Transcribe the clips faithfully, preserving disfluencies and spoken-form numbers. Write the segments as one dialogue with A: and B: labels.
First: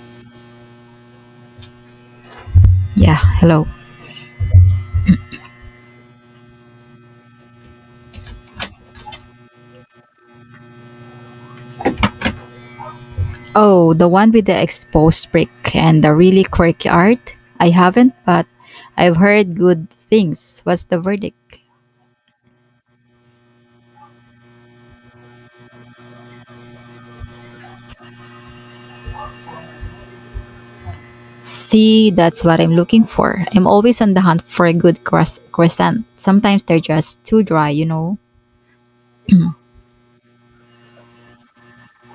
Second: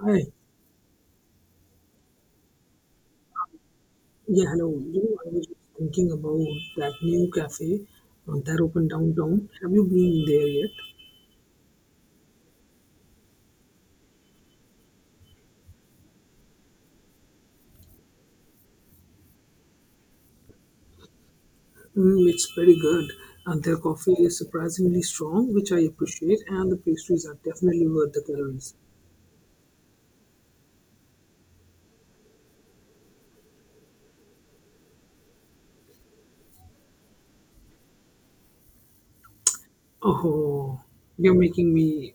A: Hi.
B: Yeah, hello.
A: Yeah, hello. You know, I was just thinking about that new cafe uh, that opened downtown. Have you been there yet?
B: Oh, the one with the exposed brick and the really quirky art? I haven't, but I've heard good things. What's the verdict?
A: Mm, it's pretty good. Uh, their coffee is surprisingly strong, which I appreciate, and the pastries are definitely worth the calories.
B: See, that's what I'm looking for. I'm always on the hunt for a good croiss- croissant. Sometimes they're just too dry, you know.
A: Oh, you're making me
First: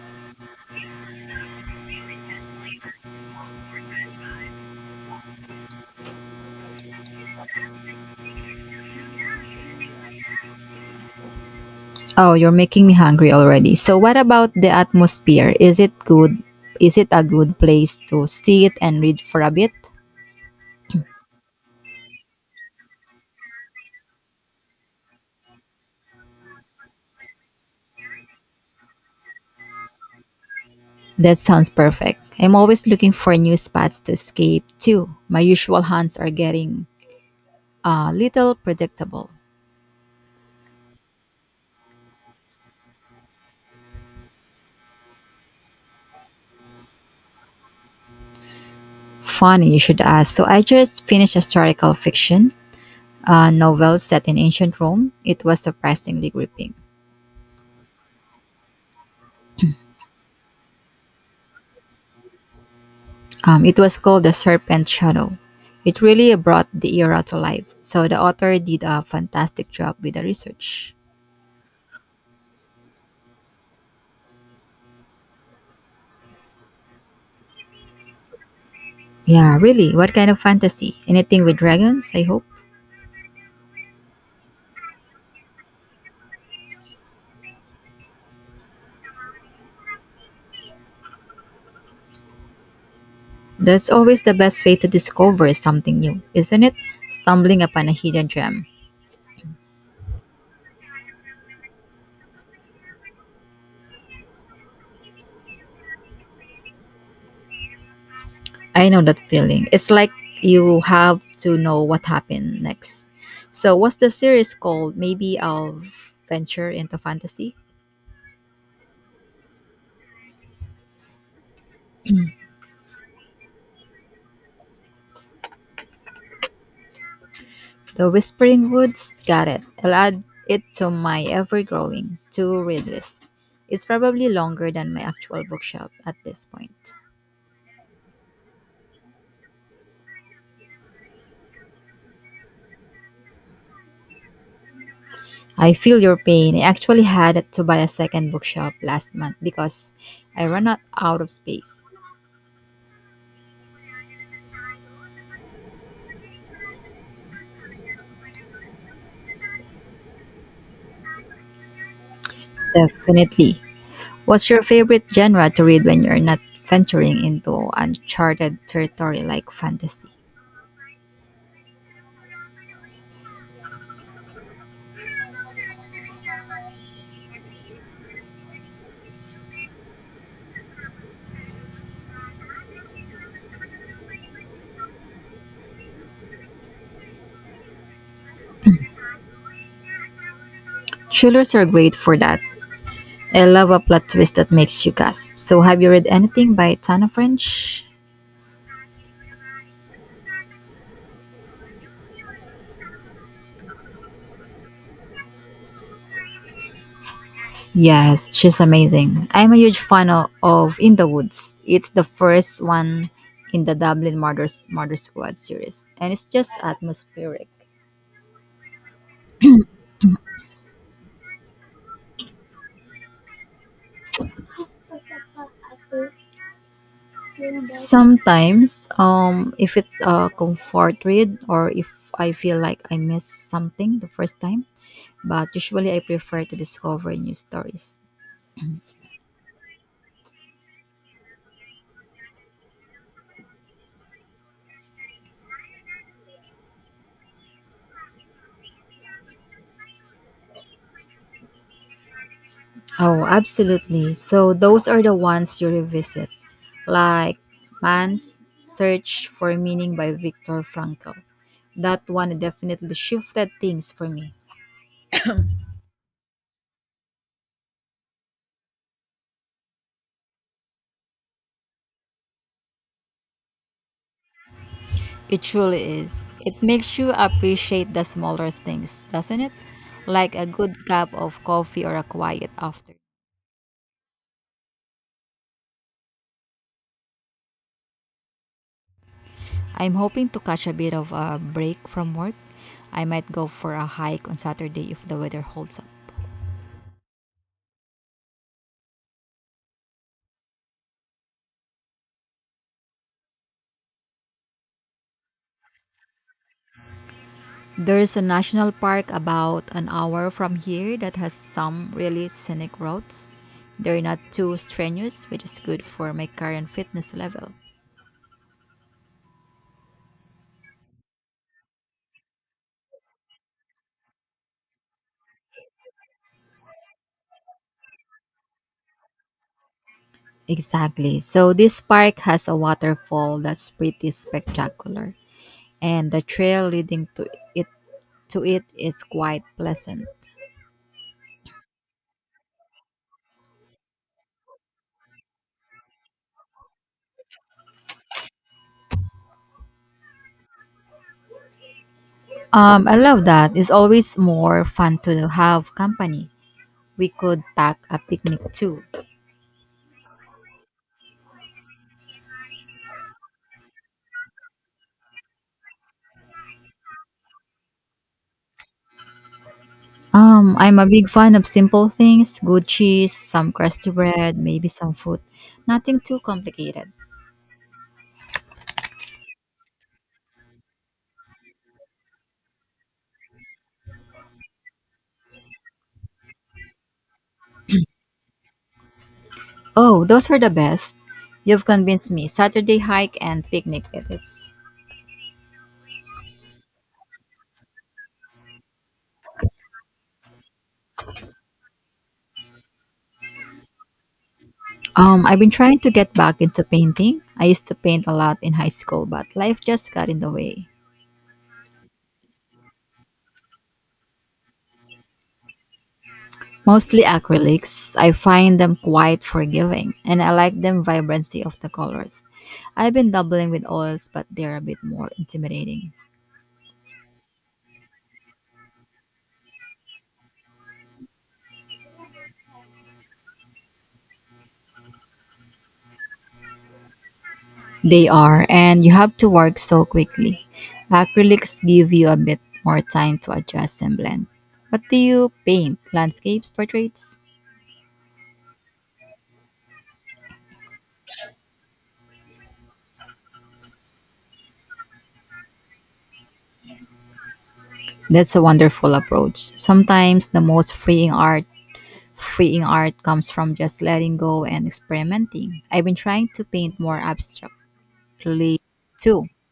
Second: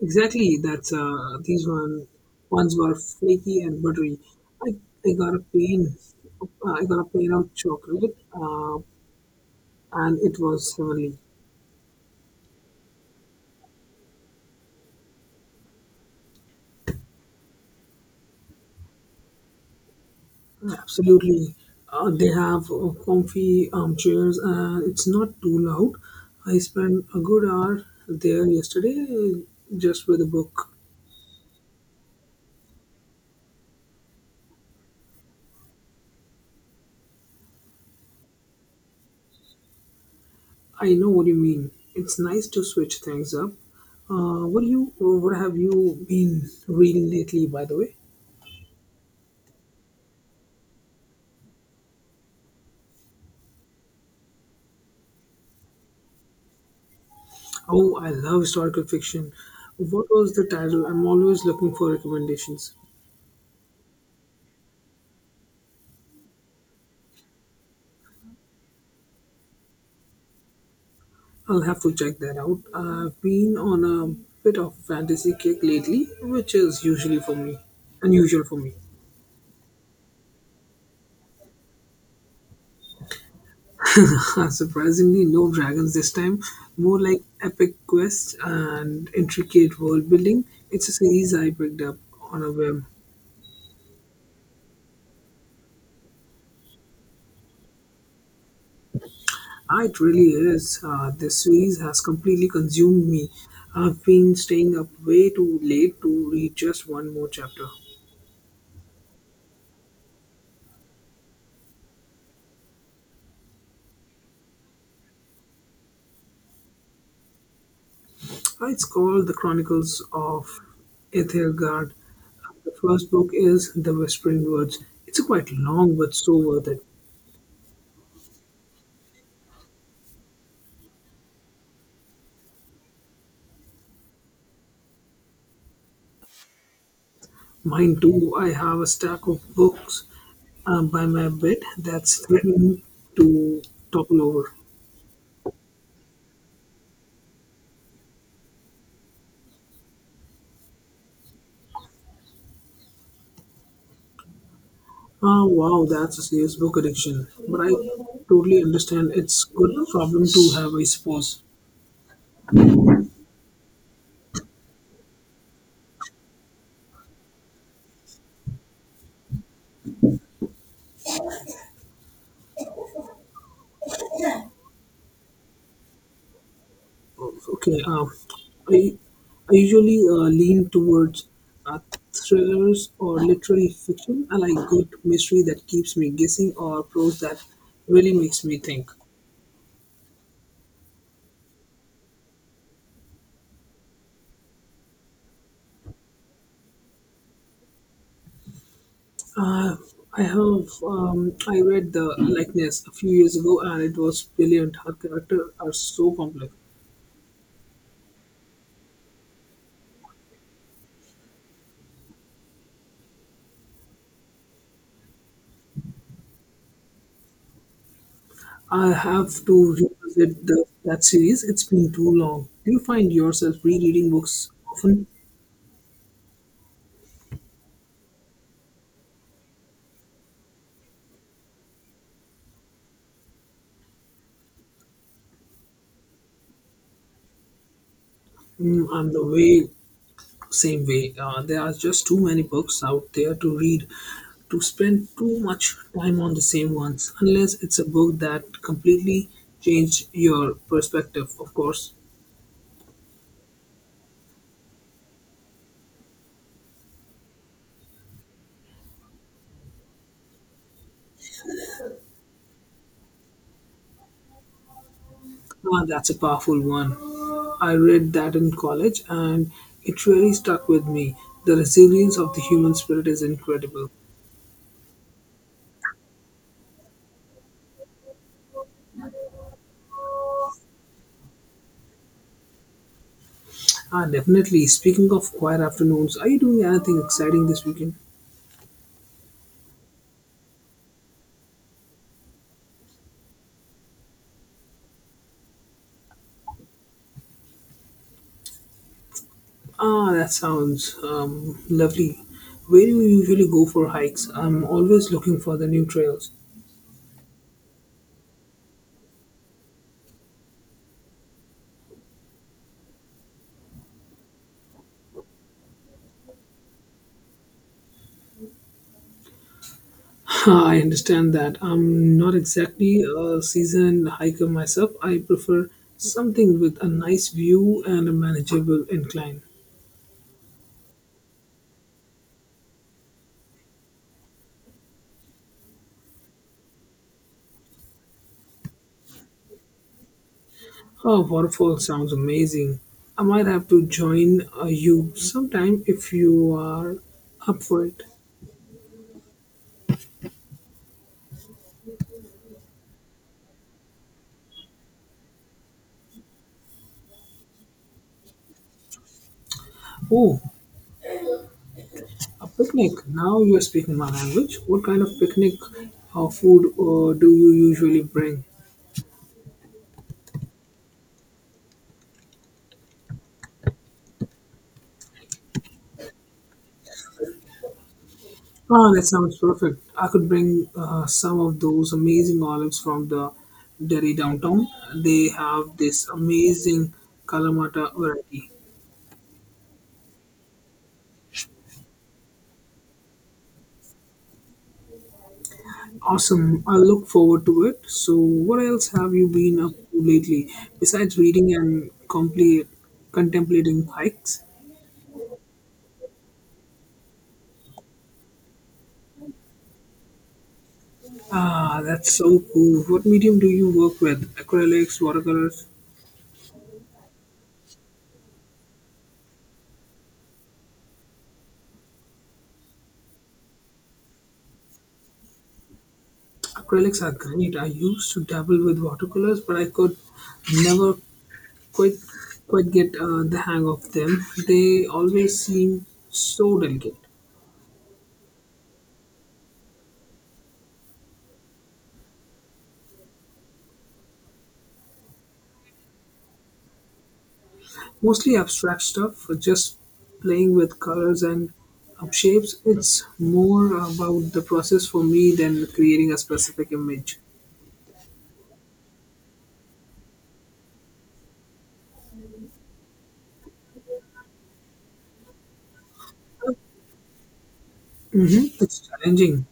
A: exactly. That's uh, these one ones were flaky and buttery. I, I got a pain. uh, I got a pain of chocolate, uh, and it was heavenly.
B: Oh, you're making me hungry already. So, what about the atmosphere? Is it good? Is it a good place to sit and read for a bit?
A: Absolutely. Uh, they have uh, comfy armchairs and it's not too loud. I spent a good hour there yesterday uh, just with a book.
B: That sounds perfect. I'm always looking for new spots to escape too. My usual hunts are getting a little predictable.
A: I know what you mean. It's nice to switch things up. Uh, what do you uh, what have you been reading lately, by the way?
B: Funny you should ask. So I just finished historical fiction, a novel set in ancient Rome. It was surprisingly gripping.
A: Oh, I love historical fiction. What was the title? I'm always looking for recommendations.
B: Um, it was called The Serpent Shadow. It really brought the era to life. So the author did a fantastic job with the research.
A: I'll have to check that out. I've been on a bit of a fantasy kick lately, which is usually for me, unusual for me.
B: Yeah, really. What kind of fantasy? Anything with dragons, I hope?
A: Surprisingly, no dragons this time. More like epic quests and intricate world building. It's a series I picked up on a whim.
B: That's always the best way to discover something new, isn't it? Stumbling upon a hidden gem.
A: Ah, it really is. Uh, this series has completely consumed me. I've been staying up way too late to read just one more chapter.
B: I know that feeling. It's like you have to know what happened next. So, what's the series called? Maybe I'll venture into fantasy?
A: It's called The Chronicles of Ethelgard. The first book is The Whispering Words. It's quite long but so worth it.
B: The Whispering Woods? Got it. I'll add it to my ever growing to read list. It's probably longer than my actual bookshelf at this point.
A: Mine too. I have a stack of books uh, by my bed that's threatened to topple over.
B: I feel your pain. I actually had to buy a second bookshelf last month because I ran out out of space.
A: Ah, wow, that's a serious book addiction. But I totally understand. It's good problem to have, I suppose.
B: Definitely. What's your favorite genre to read when you're not venturing into uncharted territory like fantasy?
A: Okay, uh, I, I usually uh, lean towards uh, thrillers or literary fiction. I like good mystery that keeps me guessing or prose that really makes me think.
B: Thrillers are great for that. I love a plot twist that makes you gasp. So, have you read anything by Tana French?
A: Uh, I have um, I read The Likeness a few years ago and it was brilliant. Her characters are so complex.
B: Yes, she's amazing. I'm a huge fan o- of In the Woods. It's the first one in the Dublin Murder, Murder Squad series, and it's just atmospheric.
A: I have to revisit the, that series. It's been too long. Do you find yourself rereading books often?
B: Sometimes, um, if it's a comfort read or if I feel like I missed something the first time, but usually I prefer to discover new stories.
A: Mm, I'm the way same way, uh, there are just too many books out there to read to spend too much time on the same ones unless it's a book that completely changed your perspective, of course.
B: Oh, absolutely. So those are the ones you revisit, like Man's Search for Meaning by Viktor Frankl. That one definitely shifted things for me.
A: Ah, that's a powerful one. I read that in college and it really stuck with me. The resilience of the human spirit is incredible.
B: It truly is. It makes you appreciate the smaller things, doesn't it? Like a good cup of coffee or a quiet after.
A: Ah, definitely. Speaking of quiet afternoons, are you doing anything exciting this weekend?
B: I'm hoping to catch a bit of a break from work. I might go for a hike on Saturday if the weather holds up.
A: Ah, that sounds um, lovely. Where do you usually go for hikes? I'm always looking for the new trails.
B: There's a national park about an hour from here that has some really scenic routes. They're not too strenuous, which is good for my current fitness level.
A: I understand that. I'm not exactly a seasoned hiker myself. I prefer something with a nice view and a manageable incline.
B: Exactly. So this park has a waterfall that's pretty spectacular, and the trail leading to it to it is quite pleasant.
A: Oh, waterfall sounds amazing. I might have to join uh, you sometime if you are up for it.
B: Um, I love that. It's always more fun to have company. We could pack a picnic too.
A: Oh, a picnic. Now you are speaking my language. What kind of picnic uh, food uh, do you usually bring?
B: Um, I'm a big fan of simple things, good cheese, some crusty bread, maybe some fruit. Nothing too complicated.
A: Ah, that sounds perfect. I could bring uh, some of those amazing olives from the Derry downtown. They have this amazing Kalamata variety.
B: Oh, those are the best. You've convinced me. Saturday hike and picnic it is.
A: Awesome. I look forward to it. So, what else have you been up to lately besides reading and complete, contemplating hikes?
B: Um, I've been trying to get back into painting. I used to paint a lot in high school, but life just got in the way.
A: Ah, that's so cool. What medium do you work with? Acrylics, watercolors?
B: Mostly acrylics. I find them quite forgiving, and I like them vibrancy of the colors. I've been doubling with oils, but they're a bit more intimidating.
A: Acrylics are great. I used to dabble with watercolors, but I could never quite quite get uh, the hang of them. They always seem so delicate.
B: They are, and you have to work so quickly. Acrylics give you a bit more time to adjust and blend. What do you paint? Landscapes, portraits?
A: Mostly abstract stuff, just playing with colors and uh, shapes. It's more about the process for me than creating a specific image.
B: That's a wonderful approach. Sometimes the most freeing art freeing art comes from just letting go and experimenting. I've been trying to paint more abstractly
A: Hmm, it's
B: too.
A: challenging.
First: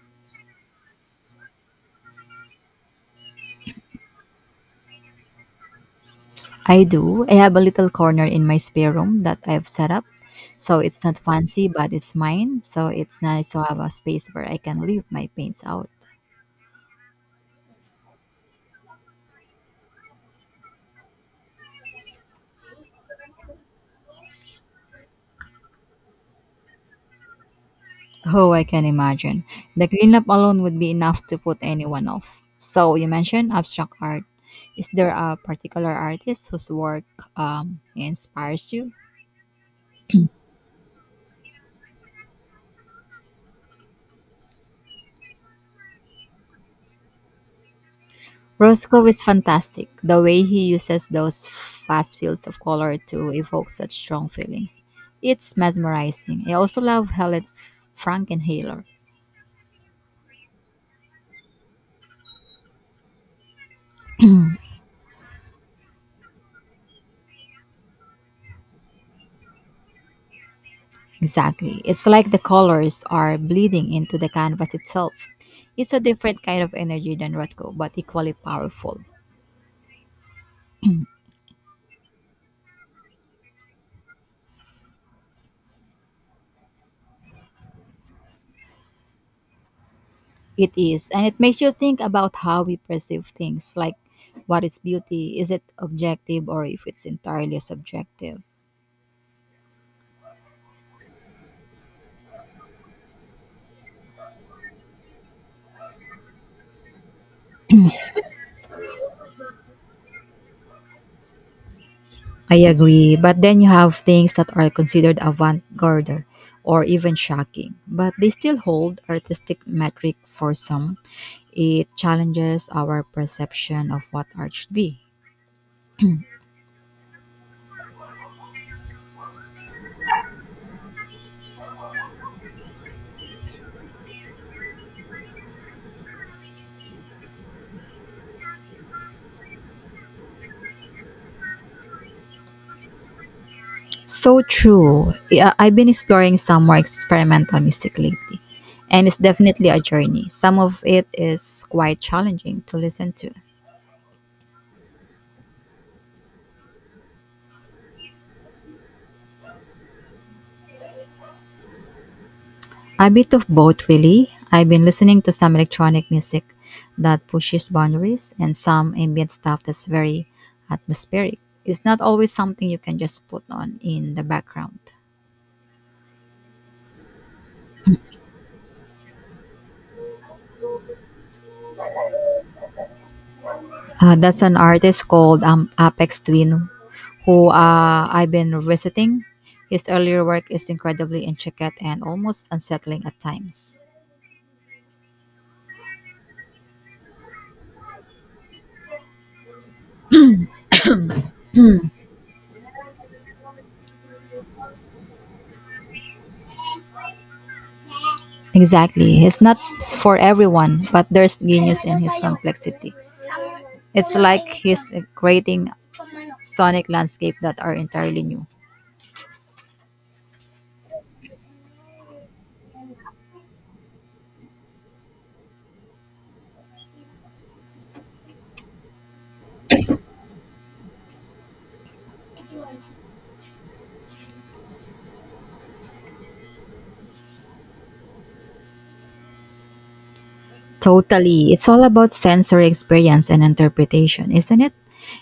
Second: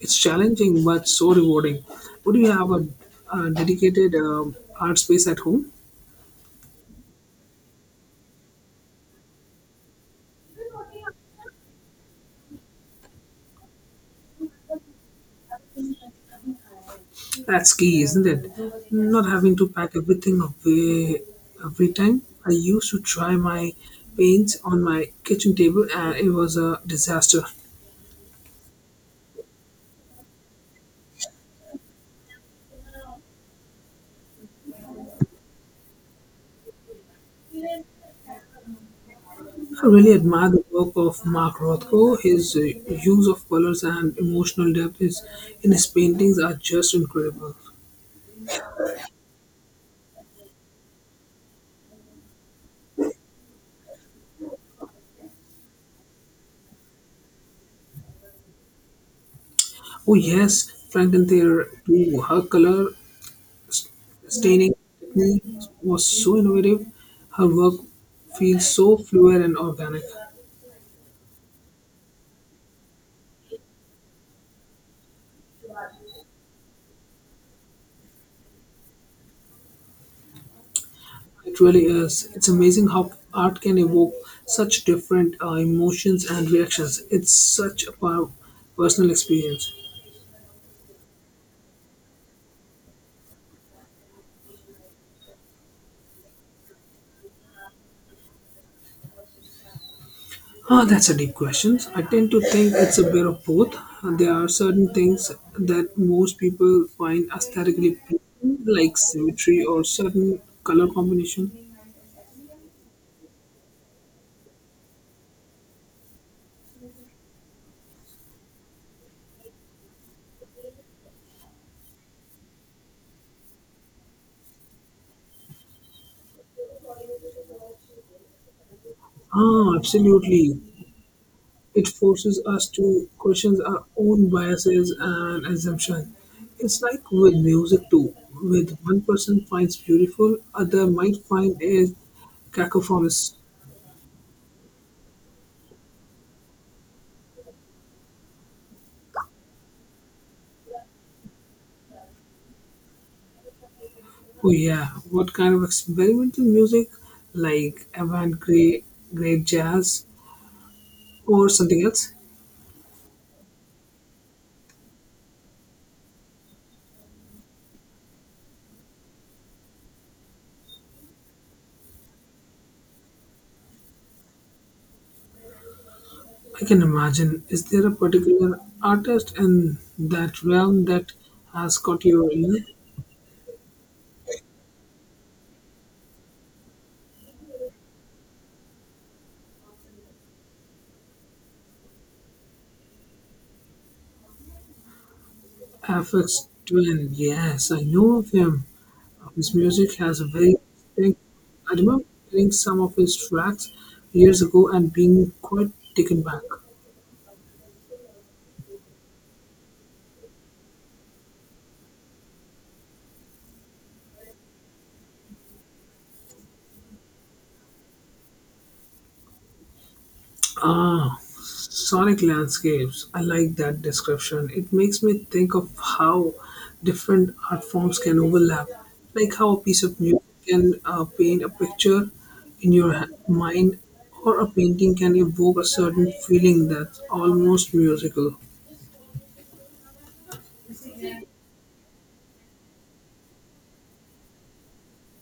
A: It's challenging, but so rewarding. Would you have a, a dedicated um art space at home?
B: I do. I have a little corner in my spare room that I've set up. So it's not fancy, but it's mine. So it's nice to have a space where I can leave my paints out.
A: That's key, isn't it? Not having to pack everything away every time. I used to try my paints on my kitchen table and it was a disaster.
B: Oh, I can imagine. The cleanup alone would be enough to put anyone off. So, you mentioned abstract art. Is there a particular artist whose work um, inspires you?
A: I really admire the work of Mark Rothko. His uh, use of colors and emotional depth is, in his paintings are just incredible.
B: Roscoe is fantastic. The way he uses those fast fields of color to evoke such strong feelings. It's mesmerizing. I also love Helen Frankenhaler.
A: Oh, yes, Frankenthaler too. Her color s- staining technique was so innovative. Her work feels so fluid and organic.
B: Exactly. It's like the colors are bleeding into the canvas itself. It's a different kind of energy than Rothko, but equally powerful.
A: It really is. It's amazing how art can evoke such different uh, emotions and reactions. It's such a per- personal experience.
B: It is, and it makes you think about how we perceive things, like what is beauty? Is it objective or if it's entirely subjective?
A: Ah, that's a deep question. I tend to think it's a bit of both. There are certain things that most people find aesthetically pleasing, like symmetry or certain color combination.
B: I agree, but then you have things that are considered avant garde or even shocking, but they still hold artistic metric for some. It challenges our perception of what art should be.
A: Ah, absolutely. It forces us to question our own biases and assumptions. It's like with music too, with one person finds beautiful, other might find it cacophonous.
B: So true. Yeah, I've been exploring some more experimental music lately, and it's definitely a journey. Some of it is quite challenging to listen to.
A: Oh yeah, what kind of experimental music, like avant-garde, great jazz, or something else?
B: A bit of both, really. I've been listening to some electronic music that pushes boundaries and some ambient stuff that's very atmospheric. It's not always something you can just put on in the background.
A: I can imagine. Is there a particular artist in that realm that has caught your ear?
B: Uh, that's an artist called um, Apex Twin, who uh, I've been revisiting. His earlier work is incredibly intricate and almost unsettling at times.
A: F X Twin. Yes, I know of him. His music has a very distinct. I remember hearing some of his tracks years ago and being quite taken back.
B: Exactly. It's not for everyone, but there's genius in his complexity. It's like he's creating sonic landscape that are entirely new.
A: Ah, sonic landscapes. I like that description. It makes me think of how different art forms can overlap, like how a piece of music can uh, paint a picture in your ha- mind, or a painting can evoke a certain feeling that's almost musical.
B: Totally. It's all about sensory experience and interpretation, isn't it?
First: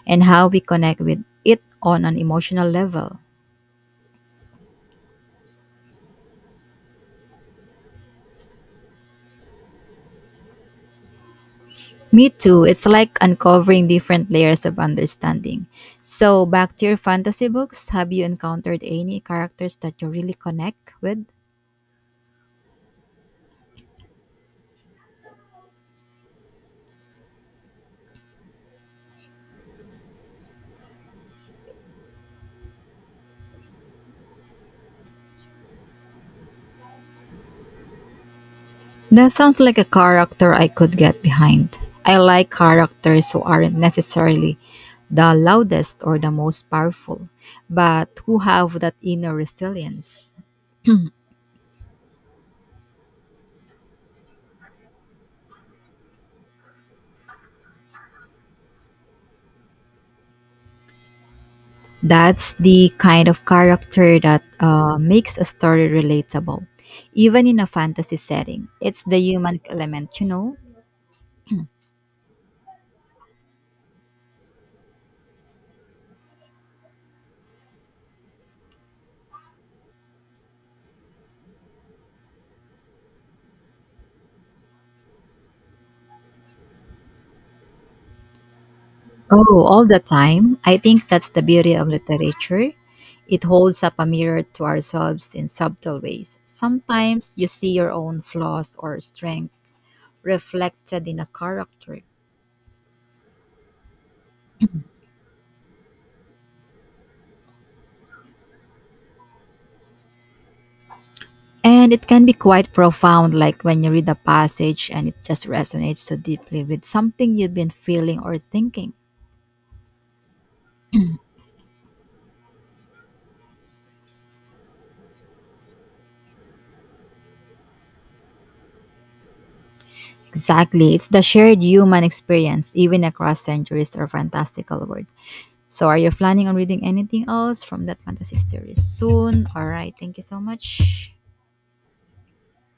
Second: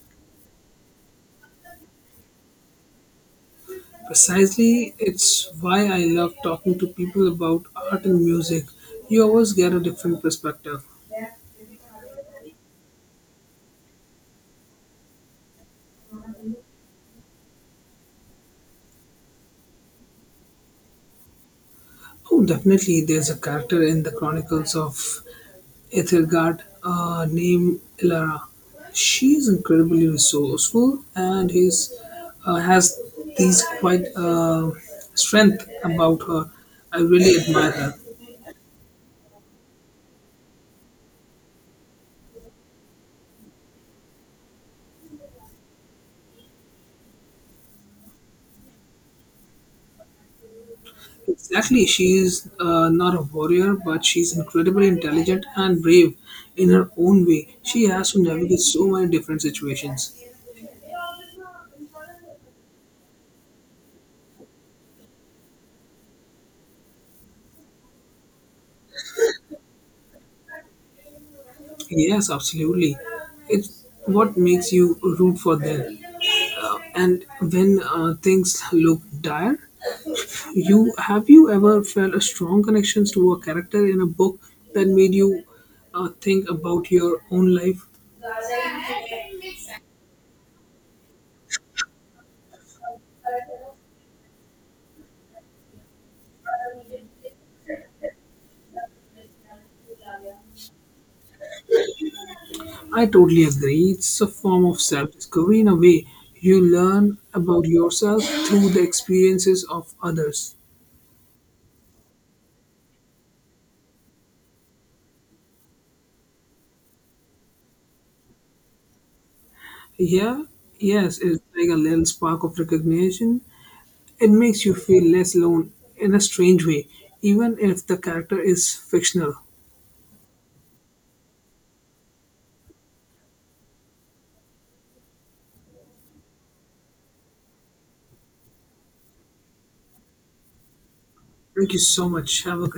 B: And how we connect with it on an emotional level.
A: Precisely, it's why I love talking to people about art and music. You always get a different perspective.
B: Me too. It's like uncovering different layers of understanding. So, back to your fantasy books, have you encountered any characters that you really connect with?
A: Oh, definitely, there's a character in the Chronicles of Ethelgard uh, named Ilara. She's incredibly resourceful and is uh, has these quite uh, strength about her. I really admire her.
B: That sounds like a character I could get behind. I like characters who aren't necessarily the loudest or the most powerful, but who have that inner resilience.
A: Exactly, she's uh, not a warrior, but she's incredibly intelligent and brave in her own way. She has to navigate so many different situations.
B: That's the kind of character that uh, makes a story relatable, even in a fantasy setting. It's the human element, you know?
A: Yes, absolutely. It's what makes you root for them. Uh, and when uh, things look dire, you have you ever felt a strong connection to a character in a book that made you uh, think about your own life?
B: Oh, all the time. I think that's the beauty of literature. It holds up a mirror to ourselves in subtle ways. Sometimes you see your own flaws or strengths reflected in a character.
A: I totally agree. It's a form of self discovery in a way. You learn about yourself through the experiences of others.
B: And it can be quite profound, like when you read a passage and it just resonates so deeply with something you've been feeling or thinking.
A: Yeah, yes, it's like a little spark of recognition. It makes you feel less alone in a strange way, even if the character is fictional.
B: Exactly. It's the shared human experience, even across centuries or fantastical world. So are you planning on reading anything else from that fantasy series soon? Alright, thank you so much.
A: Thank you so much. Have a